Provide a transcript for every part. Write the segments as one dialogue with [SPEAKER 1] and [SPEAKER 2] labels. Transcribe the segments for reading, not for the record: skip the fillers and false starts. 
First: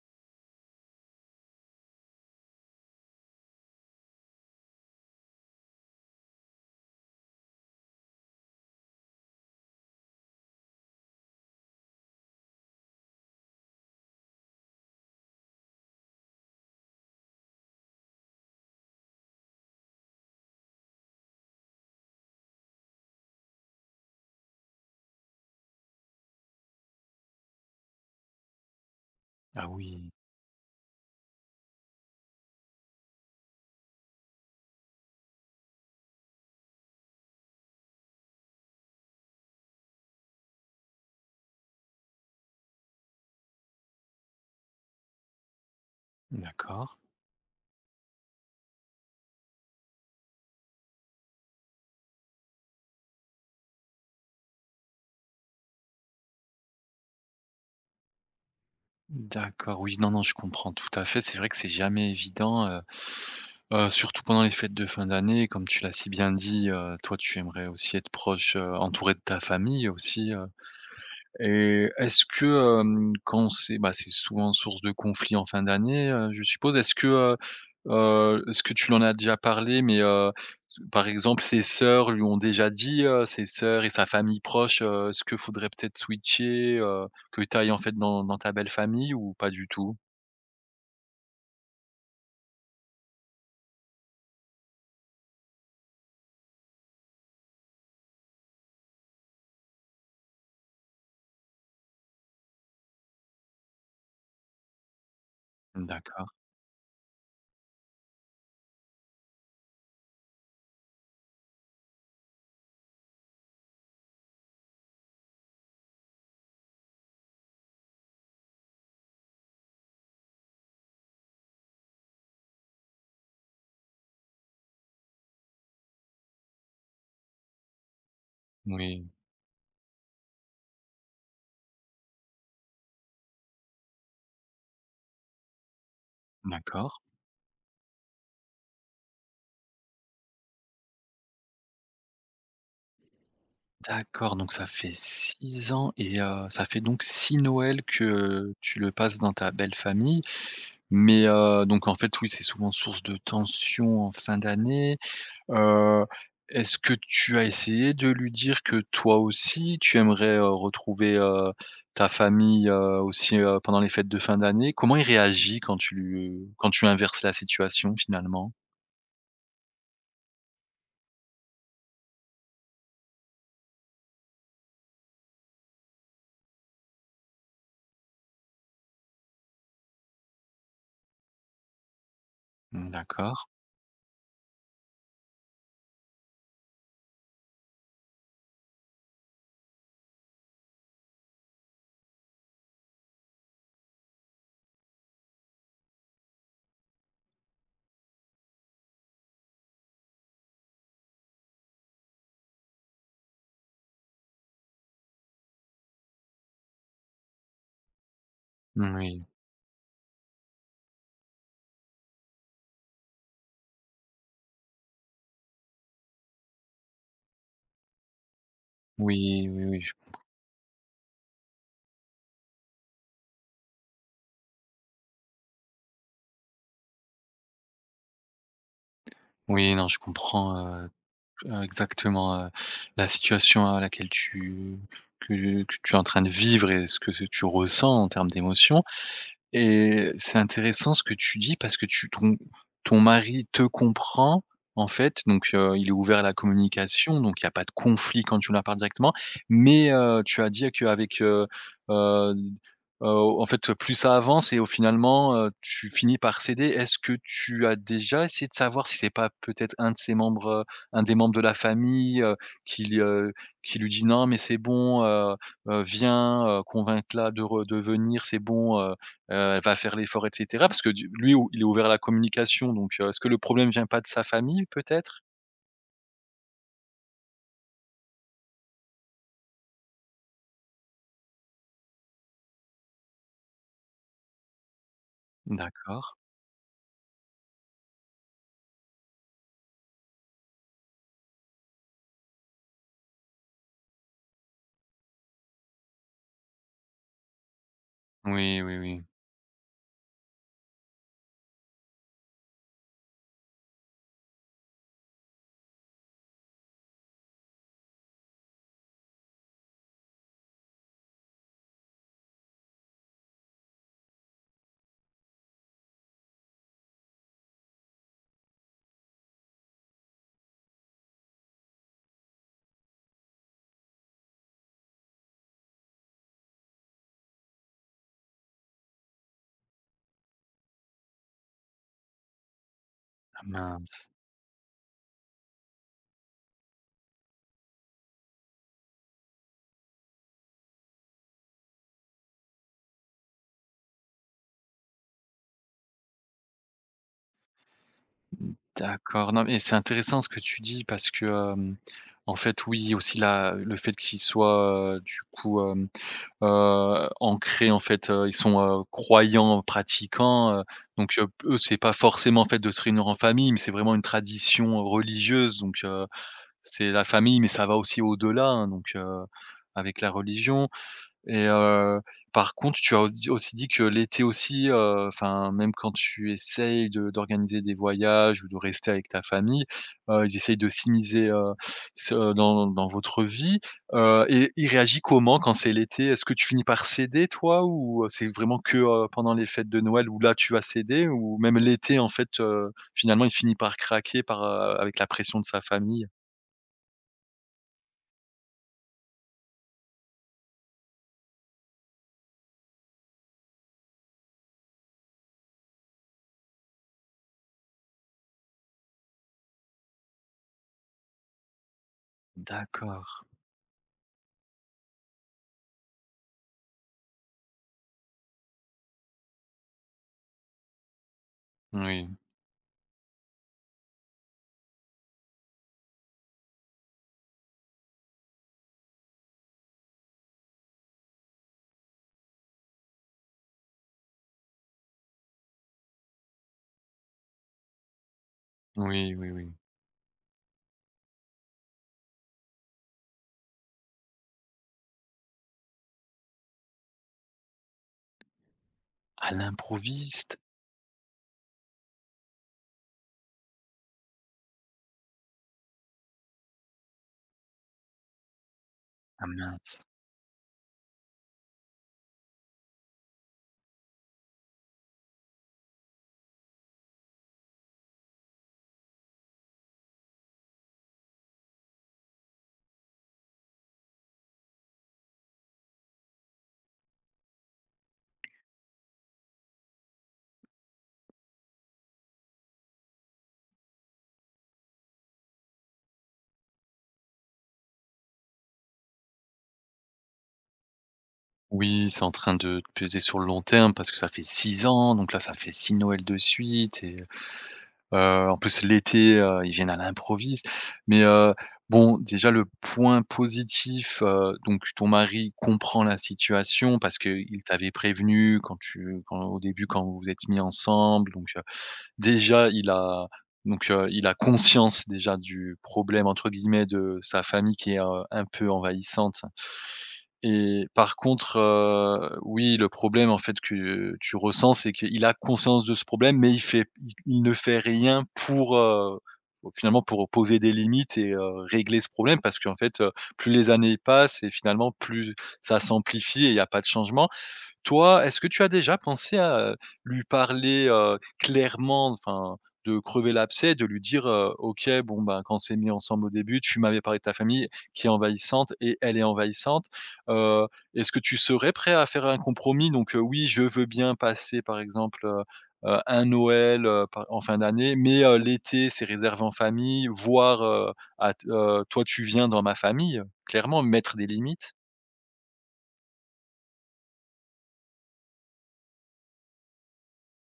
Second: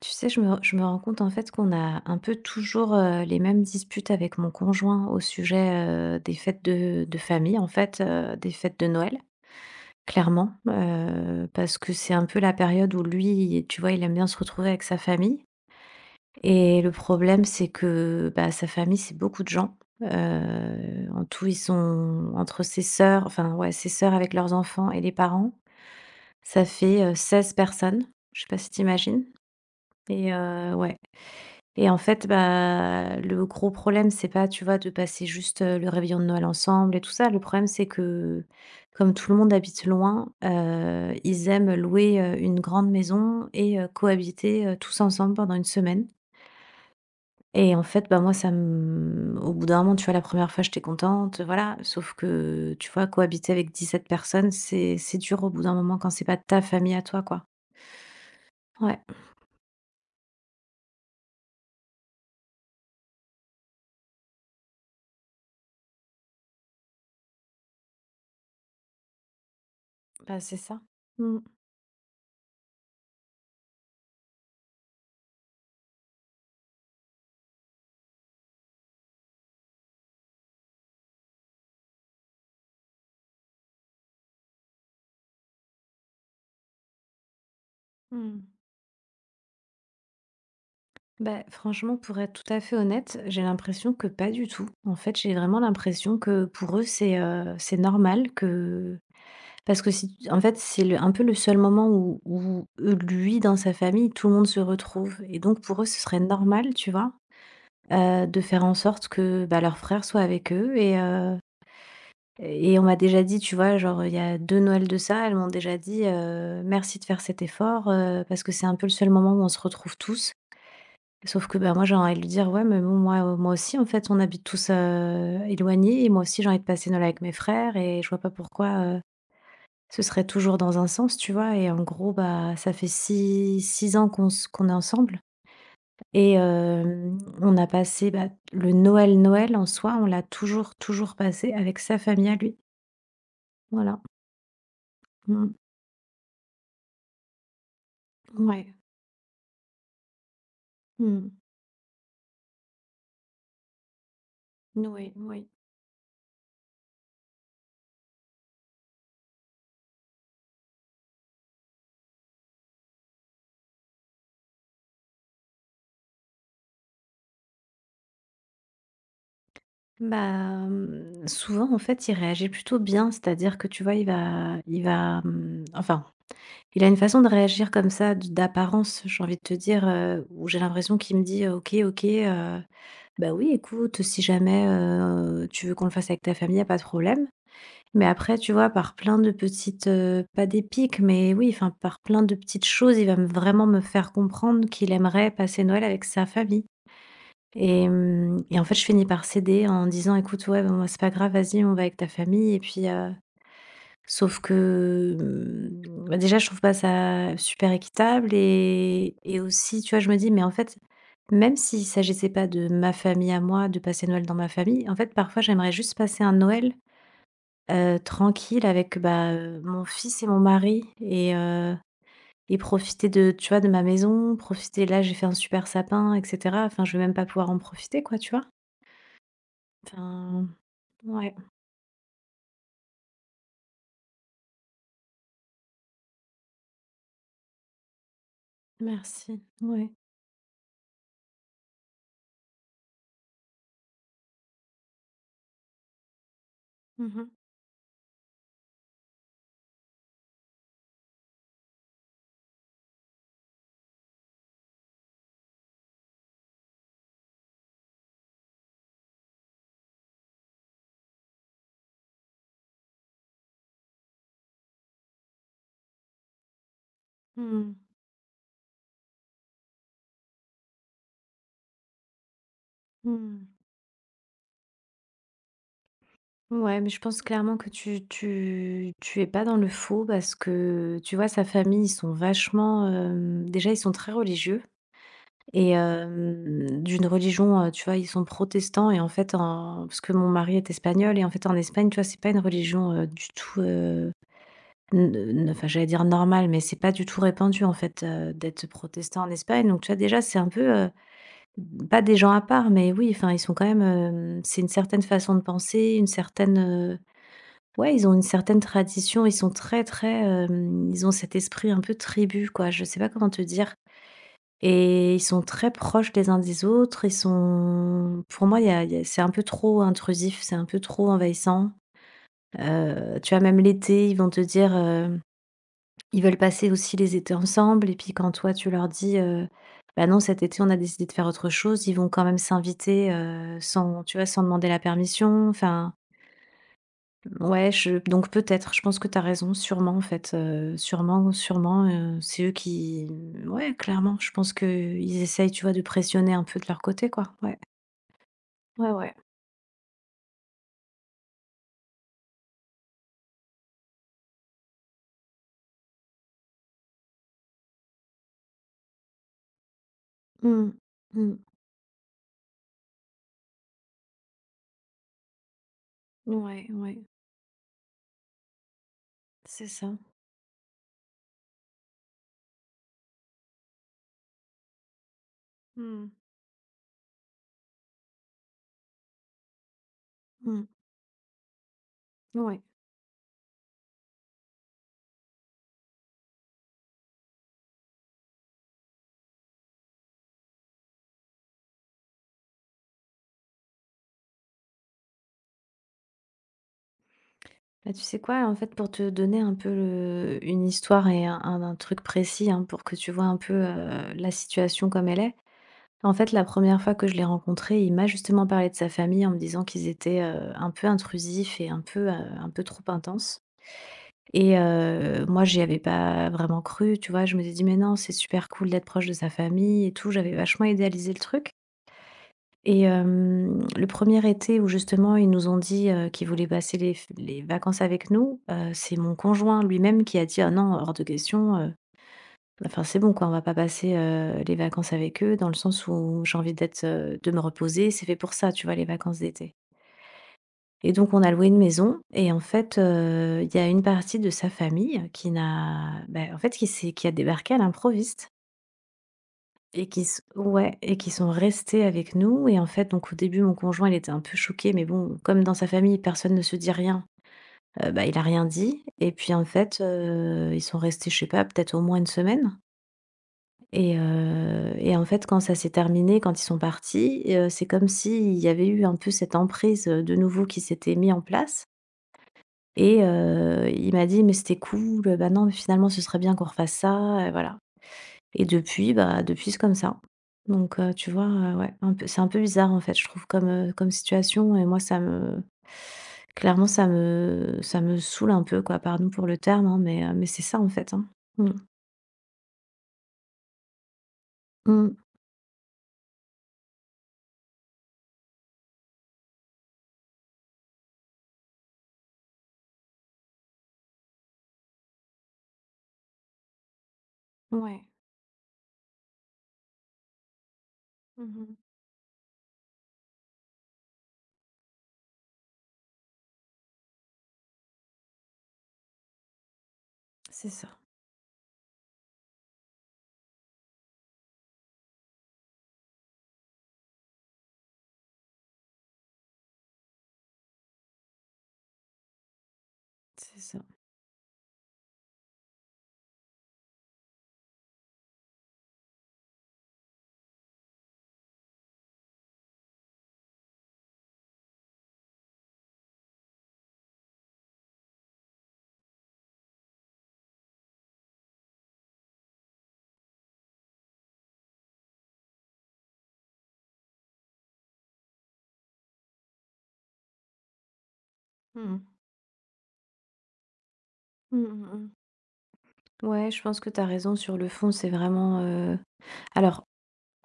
[SPEAKER 1] Tu sais, je me rends compte en fait qu'on a un peu toujours les mêmes disputes avec mon conjoint au sujet des fêtes de famille, en fait, des fêtes de Noël, clairement, parce que c'est un peu la période où lui, tu vois, il aime bien se retrouver avec sa famille. Et le problème, c'est que bah, sa famille, c'est beaucoup de gens. En tout, ils sont entre ses sœurs, enfin, ouais, ses sœurs avec leurs enfants et les parents. Ça fait 16 personnes. Je sais pas si t'imagines.
[SPEAKER 2] Ah oui,
[SPEAKER 1] Et ouais. Et en fait, bah, le gros problème, c'est pas, tu vois, de passer juste, le réveillon de Noël ensemble et tout ça. Le problème, c'est que, comme tout le monde habite loin, ils aiment louer, une grande maison et cohabiter, tous ensemble pendant une semaine.
[SPEAKER 2] d'accord.
[SPEAKER 1] Et en fait, bah, moi, ça me au bout d'un moment, tu vois, la première fois, j'étais contente, voilà. Sauf que, tu vois, cohabiter avec 17 personnes, c'est dur au bout d'un moment quand c'est pas de ta famille à toi, quoi. Ouais,
[SPEAKER 2] D'accord, oui, non, non, je comprends tout à fait. C'est vrai que c'est jamais évident, surtout pendant les fêtes de fin d'année. Comme tu l'as si bien dit, toi, tu aimerais aussi être proche, entouré de ta famille aussi.
[SPEAKER 1] bah, c'est ça. Mmh.
[SPEAKER 2] Et est-ce que, quand c'est bah, c'est souvent source de conflit en fin d'année, je suppose. Est-ce que tu l'en as déjà parlé, mais, par exemple, ses sœurs lui ont déjà dit, ses sœurs et sa famille proche, est-ce que faudrait peut-être switcher, que tu ailles en fait dans
[SPEAKER 1] Mmh.
[SPEAKER 2] ta belle famille ou pas du tout?
[SPEAKER 1] Bah, franchement, pour être tout à fait honnête, j'ai l'impression que pas du tout. En fait, j'ai vraiment l'impression que pour eux, c'est normal que... Parce que, si... en fait, un peu le seul moment où eux, lui, dans sa famille, tout le monde se retrouve. Et donc, pour eux, ce serait
[SPEAKER 2] D'accord,
[SPEAKER 1] normal, tu vois, de faire en sorte que bah, leur frère soit avec eux. Et on m'a déjà dit, tu vois, genre, il y a deux Noëls de ça, elles m'ont déjà dit merci de faire cet effort, parce que c'est un peu le seul moment où on se retrouve tous. Sauf que, bah, moi, j'ai envie de lui dire: «Ouais, mais bon, moi aussi, en fait, on habite tous, éloignés et moi aussi, j'ai envie de passer Noël avec mes frères et je vois pas pourquoi,
[SPEAKER 2] oui,
[SPEAKER 1] ce serait toujours dans un sens», tu vois? Et en gros, bah, ça fait six ans qu'on est ensemble et
[SPEAKER 2] d'accord.
[SPEAKER 1] on a passé, bah, le Noël, en soi, on l'a toujours, toujours passé avec sa famille à lui. Voilà.
[SPEAKER 2] D'accord, donc ça fait
[SPEAKER 1] Mmh.
[SPEAKER 2] 6 ans et, ça fait donc 6 Noëls que
[SPEAKER 1] Ouais.
[SPEAKER 2] tu le passes dans ta belle famille. Mais
[SPEAKER 1] Mmh.
[SPEAKER 2] donc en fait, oui, c'est souvent source de tension en fin d'année.
[SPEAKER 1] Oui, oui.
[SPEAKER 2] Heu, Est-ce que tu as essayé de lui dire que toi aussi, tu aimerais, retrouver, ta famille, aussi, pendant les fêtes de fin d'année? Comment il réagit quand tu inverses la situation finalement?
[SPEAKER 1] Bah, souvent, en fait, il réagit plutôt bien. C'est-à-dire que, tu vois, il va, enfin il a une façon de réagir comme ça, d'apparence, j'ai envie de te dire, où j'ai l'impression qu'il me dit: «OK, OK,
[SPEAKER 2] Mmh,
[SPEAKER 1] bah,
[SPEAKER 2] d'accord.
[SPEAKER 1] oui, écoute, si jamais, tu veux qu'on le fasse avec ta famille, y a pas de problème». Mais après, tu vois, par plein de petites, pas des piques, mais oui, enfin, par plein de petites choses, il va me vraiment me faire comprendre qu'il aimerait passer Noël avec sa famille. Et en fait, je finis par céder en disant: «Écoute, ouais, bon, bah, moi, c'est pas grave, vas-y, on va avec ta famille et puis, heu». Sauf que, bah, déjà je trouve pas ça super équitable et
[SPEAKER 2] Oui.
[SPEAKER 1] et aussi, tu vois, je me dis: «Mais en fait, même s'il s'agissait pas de ma famille à moi, de passer Noël dans ma famille, en fait, parfois j'aimerais juste passer un Noël, tranquille avec, bah,
[SPEAKER 2] Oui, oui,
[SPEAKER 1] mon
[SPEAKER 2] oui.
[SPEAKER 1] fils et mon mari et profiter de, tu vois, de ma maison, profiter là, j'ai fait un super sapin et cetera». Enfin, je vais même pas pouvoir en profiter, quoi, tu vois?
[SPEAKER 2] Oui, non, je
[SPEAKER 1] Enfin,
[SPEAKER 2] comprends,
[SPEAKER 1] ouais,
[SPEAKER 2] exactement, la situation à laquelle tu que tu es en train de vivre et ce que tu ressens en termes d'émotions.
[SPEAKER 1] merci, ouais.
[SPEAKER 2] Et c'est intéressant ce que tu dis parce que tu ton ton mari te comprend, en fait, donc il est ouvert à la
[SPEAKER 1] Mmh
[SPEAKER 2] communication,
[SPEAKER 1] mh.
[SPEAKER 2] donc il y a pas de conflit quand tu leur parles directement. Mais tu as dit qu'avec, heu en fait, plus ça avance et au finalement, tu finis par céder. Est-ce que tu as déjà essayé de savoir si c'est pas peut-être un de ses membres, un des membres de la famille, qui li heu, qui lui dit: «Non mais c'est bon, viens, convainc-la
[SPEAKER 1] Mmh.
[SPEAKER 2] de venir, c'est bon. Elle va faire l'effort et cetera parce que du lui ou il est ouvert à la communication donc, est-ce que le
[SPEAKER 1] Mmh.
[SPEAKER 2] problème vient pas de sa famille peut-être?»
[SPEAKER 1] Ouais, mais je pense clairement que tu es pas dans le faux parce que, tu vois, sa famille, ils sont vachement, déjà, ils sont très religieux et
[SPEAKER 2] D'accord.
[SPEAKER 1] d'une religion, tu vois, ils sont protestants et en fait, en parce que mon mari est espagnol et en fait, en Espagne, tu vois, c'est pas une religion, du tout, n n enfin, j'allais dire normale, mais c'est pas du tout répandu, en fait,
[SPEAKER 2] Oui,
[SPEAKER 1] d'être
[SPEAKER 2] oui, oui.
[SPEAKER 1] protestant en Espagne. Donc, tu vois, déjà, c'est un peu, pas des gens à part, mais oui, enfin, ils sont quand même, c'est une certaine façon de penser, une certaine. Ouais, ils ont une certaine tradition, ils sont très, très, ils ont cet esprit un peu tribu, quoi, je sais pas comment te dire et ils sont très proches les uns des autres, ils sont pour moi, il y a c'est un peu trop intrusif, c'est un peu trop envahissant, tu vois, même l'été, ils vont te dire, ils veulent passer aussi les étés ensemble et puis quand toi, tu leur dis, «Bah, non, cet été, on a décidé de faire autre chose», ils vont quand même s'inviter,
[SPEAKER 2] Ah
[SPEAKER 1] sans
[SPEAKER 2] mince,
[SPEAKER 1] tu vois, sans demander la permission, enfin. Ouais, je donc peut-être, je pense que tu as raison, sûrement en fait, sûrement, sûrement, c'est eux qui ouais, clairement, je pense que ils essayent, tu vois, de pressionner un peu de leur côté, quoi. Ouais, ouais, ouais.
[SPEAKER 2] d'accord. Non mais c'est intéressant ce que tu dis parce que, hem, en fait, oui, aussi la le fait qu'ils soient, du coup, ancrés en fait, ils sont, croyants, pratiquants,
[SPEAKER 1] Mmh.
[SPEAKER 2] donc,
[SPEAKER 1] Mmh.
[SPEAKER 2] eux, c'est pas forcément en fait de se réunir en famille, mais c'est vraiment une tradition religieuse, donc.
[SPEAKER 1] Ouais,
[SPEAKER 2] C'est
[SPEAKER 1] ouais,
[SPEAKER 2] la famille, mais ça va aussi au-delà, hein, donc,
[SPEAKER 1] c'est ça.
[SPEAKER 2] avec la religion. Et, par contre, tu as audi aussi dit que l'été aussi, enfin, même quand
[SPEAKER 1] Mmh.
[SPEAKER 2] tu essayes de d'organiser des voyages ou de rester avec ta famille, ils essayent
[SPEAKER 1] Mmh.
[SPEAKER 2] de s'immiscer, s
[SPEAKER 1] Ouais.
[SPEAKER 2] dans votre vie, et ils réagissent comment quand c'est l'été? Est-ce que tu finis par céder toi ou, c'est vraiment que, pendant les fêtes de Noël où là, tu vas céder ou même l'été, en fait, finalement, il finit par craquer par, avec la pression de sa famille?
[SPEAKER 1] Bah, tu sais quoi? En fait, pour te donner un peu le une histoire et un truc précis, hein, pour que tu vois un peu, la situation comme elle est. En fait, la première fois que je l'ai rencontré, il m'a justement parlé de sa famille en me disant qu'ils étaient, un peu intrusifs et un peu trop
[SPEAKER 2] D'accord.
[SPEAKER 1] intenses et moi, j'y avais pas vraiment cru, tu vois? Je me suis dit: «Mais non, c'est super cool d'être proche de sa famille et tout». J'avais vachement idéalisé le truc
[SPEAKER 2] Oui,
[SPEAKER 1] et le premier été où justement ils nous ont dit, qu'ils voulaient passer les vacances avec nous, c'est mon conjoint lui-même qui a dit: «Ah non, hors de question, enfin, c'est bon, quoi, on va pas passer, les vacances avec eux dans le sens où j'ai envie d'être, de me reposer, c'est fait pour ça, tu vois, les
[SPEAKER 2] oui,
[SPEAKER 1] vacances
[SPEAKER 2] oui, oui.
[SPEAKER 1] d'été et donc on a loué une maison et en fait, il y a une partie de sa famille qui n'a bah, en fait, qui s'est qui a débarqué à l'improviste
[SPEAKER 2] À
[SPEAKER 1] et qui s
[SPEAKER 2] l'improviste?
[SPEAKER 1] ouais et qui sont restés avec nous et en fait, donc au début, mon conjoint, il était un peu choqué mais bon, comme dans sa famille, personne ne se dit rien, bah, il a rien dit et
[SPEAKER 2] Ah
[SPEAKER 1] puis, en fait,
[SPEAKER 2] mince.
[SPEAKER 1] ils sont restés, je sais pas, peut-être au moins une semaine. Et en fait, quand ça s'est terminé, quand ils sont partis, c'est comme s'il y avait eu un peu cette emprise, de nouveau qui s'était mis en place et il m'a dit: «Mais c'était cool, bah, non, mais finalement, ce serait bien qu'on refasse ça», voilà. Et depuis, bah, depuis, c'est comme ça. Donc tu vois, ouais, un peu c'est un peu bizarre, en fait, je trouve comme, comme situation et moi, ça me clairement, ça me saoule un peu, quoi. Pardon pour le terme, hein, mais mais c'est ça, en fait, hein. Mmh.
[SPEAKER 2] Oui, c'est en train de te peser sur le long terme parce que ça fait 6 ans,
[SPEAKER 1] Mmh.
[SPEAKER 2] donc là, ça fait 6 Noël de suite. Et, en plus l'été, ils viennent à l'improviste. Mais bon, déjà le point positif, donc ton mari comprend la situation parce que il t'avait
[SPEAKER 1] Ouais.
[SPEAKER 2] prévenu quand au début, quand vous vous êtes mis ensemble, donc.
[SPEAKER 1] Mmh.
[SPEAKER 2] Déjà, il a conscience déjà du «problème» entre guillemets de sa famille qui est, un peu envahissante.
[SPEAKER 1] C'est
[SPEAKER 2] Et
[SPEAKER 1] ça,
[SPEAKER 2] par contre, oui, le problème en fait que tu ressens, c'est qu'il a conscience de ce problème, mais il ne fait rien pour, finalement pour poser des limites et, régler ce problème, parce qu'en fait, plus
[SPEAKER 1] c'est
[SPEAKER 2] les
[SPEAKER 1] ça.
[SPEAKER 2] années passent et finalement plus ça s'amplifie et il n'y a pas de changement. Toi, est-ce que tu as déjà pensé à lui parler, clairement, enfin, de crever l'abcès, de lui dire: «OK, bon, ben, quand on s'est mis ensemble au début, tu m'avais parlé de ta famille qui est envahissante et elle est envahissante.» Heu, Est-ce que tu serais prêt à faire un compromis? Donc, oui, je veux bien passer, par exemple, un Noël, par en fin d'année, mais, l'été, c'est réservé en famille, voire, à t
[SPEAKER 1] Mmh mh.
[SPEAKER 2] toi, tu viens dans ma famille, clairement, mettre des
[SPEAKER 1] Mmh
[SPEAKER 2] limites.
[SPEAKER 1] mh. Ouais, je pense que tu as raison sur le fond, c'est vraiment, alors,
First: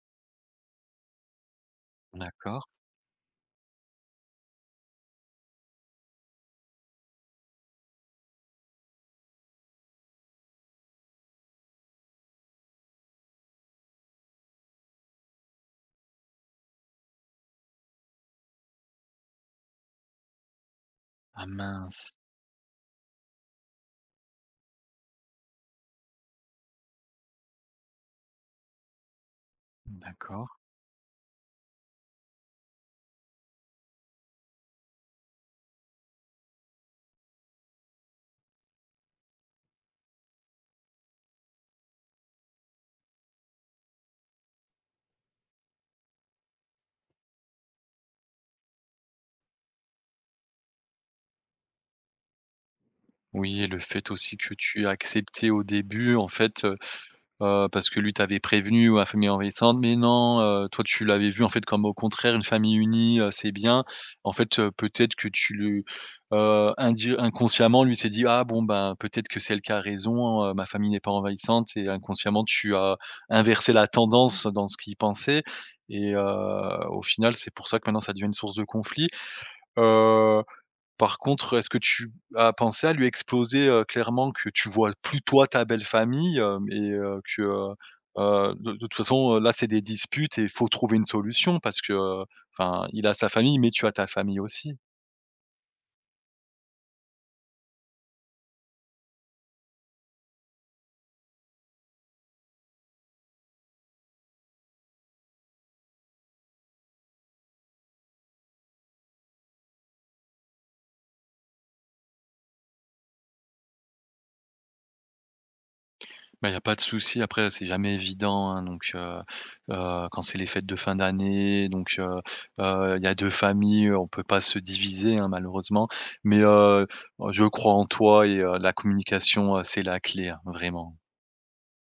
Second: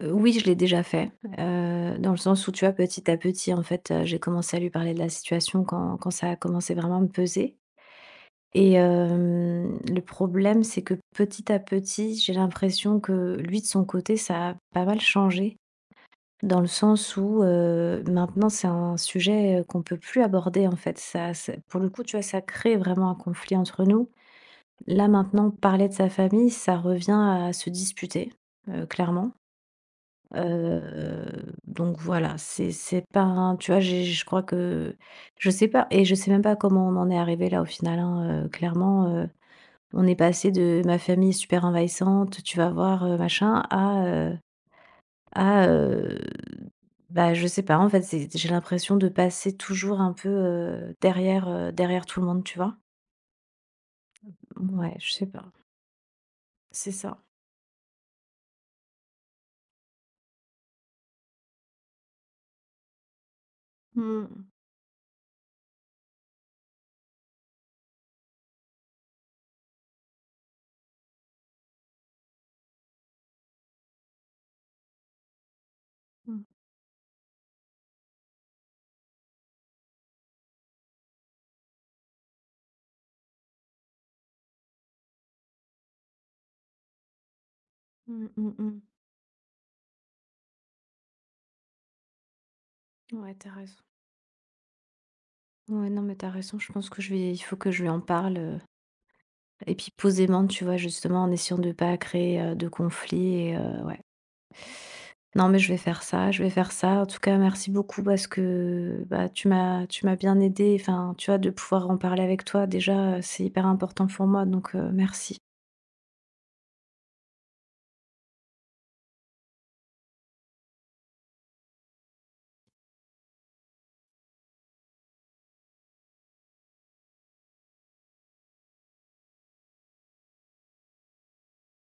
[SPEAKER 1] oui, je l'ai déjà fait, dans le sens où,
[SPEAKER 2] D'accord.
[SPEAKER 1] tu vois, petit à petit, en fait, j'ai commencé à lui parler de la situation quand ça a commencé vraiment à me peser et le problème, c'est que petit à petit, j'ai l'impression que lui, de son côté, ça a pas mal changé dans le sens où, maintenant, c'est un sujet, qu'on peut plus aborder, en fait. Ça
[SPEAKER 2] Ah
[SPEAKER 1] ça pour le coup,
[SPEAKER 2] mince!
[SPEAKER 1] tu vois, ça crée vraiment un conflit entre nous. Là, maintenant, parler de sa famille, ça revient à se disputer, clairement. Donc voilà, c'est pas un tu vois, j'ai je crois que je sais pas et je sais même pas comment on en est arrivé là, au final, hein, clairement, on est passé de «ma famille est super envahissante, tu vas voir, machin» à, bah, je sais pas, en fait, c'est j'ai l'impression de passer toujours un peu, derrière tout le monde, tu vois?
[SPEAKER 2] Oui, et le fait aussi que tu as
[SPEAKER 1] Ouais, je sais pas.
[SPEAKER 2] accepté au début en fait,
[SPEAKER 1] C'est ça.
[SPEAKER 2] parce que lui t'avait prévenu ou la famille envahissante, mais non, toi tu l'avais vu en fait comme au contraire une famille unie, c'est bien.
[SPEAKER 1] Mmh.
[SPEAKER 2] En fait, peut-être que tu le indi inconsciemment lui s'est dit: «Ah bon ben peut-être que celle qui a raison, ma famille n'est pas envahissante», et inconsciemment tu as inversé la tendance dans ce qu'il pensait. Et,
[SPEAKER 1] Mmh.
[SPEAKER 2] au final c'est pour ça que maintenant ça devient une source de conflit. heu Par contre, est-ce que tu as pensé à lui exposer, clairement que tu vois plus toi ta belle famille, et, que,
[SPEAKER 1] Mmh, mmh
[SPEAKER 2] de
[SPEAKER 1] mh.
[SPEAKER 2] toute façon, là, c'est des disputes et il faut trouver une solution parce que, enfin, il a sa
[SPEAKER 1] Ouais, t'as
[SPEAKER 2] famille, mais
[SPEAKER 1] raison.
[SPEAKER 2] tu as ta famille aussi?
[SPEAKER 1] Ouais, non, mais t'as raison. Je pense que je vais il faut que je lui en parle, et puis posément, tu vois? Justement, en essayant de pas créer, de conflit et ouais. Non, mais je vais faire ça, je vais faire ça. En tout cas, merci beaucoup parce que, bah, tu m'as bien aidé. Enfin, tu vois? De pouvoir en parler avec toi, déjà, c'est hyper important pour moi, donc merci.
[SPEAKER 2] Bah, il y a pas de souci. Après, c'est jamais évident, hein, donc, quand c'est les fêtes de fin d'année, donc, il y a 2 familles, on peut pas se diviser, hein, malheureusement. Mais, je crois en toi et, la communication, c'est la clé, hein, vraiment.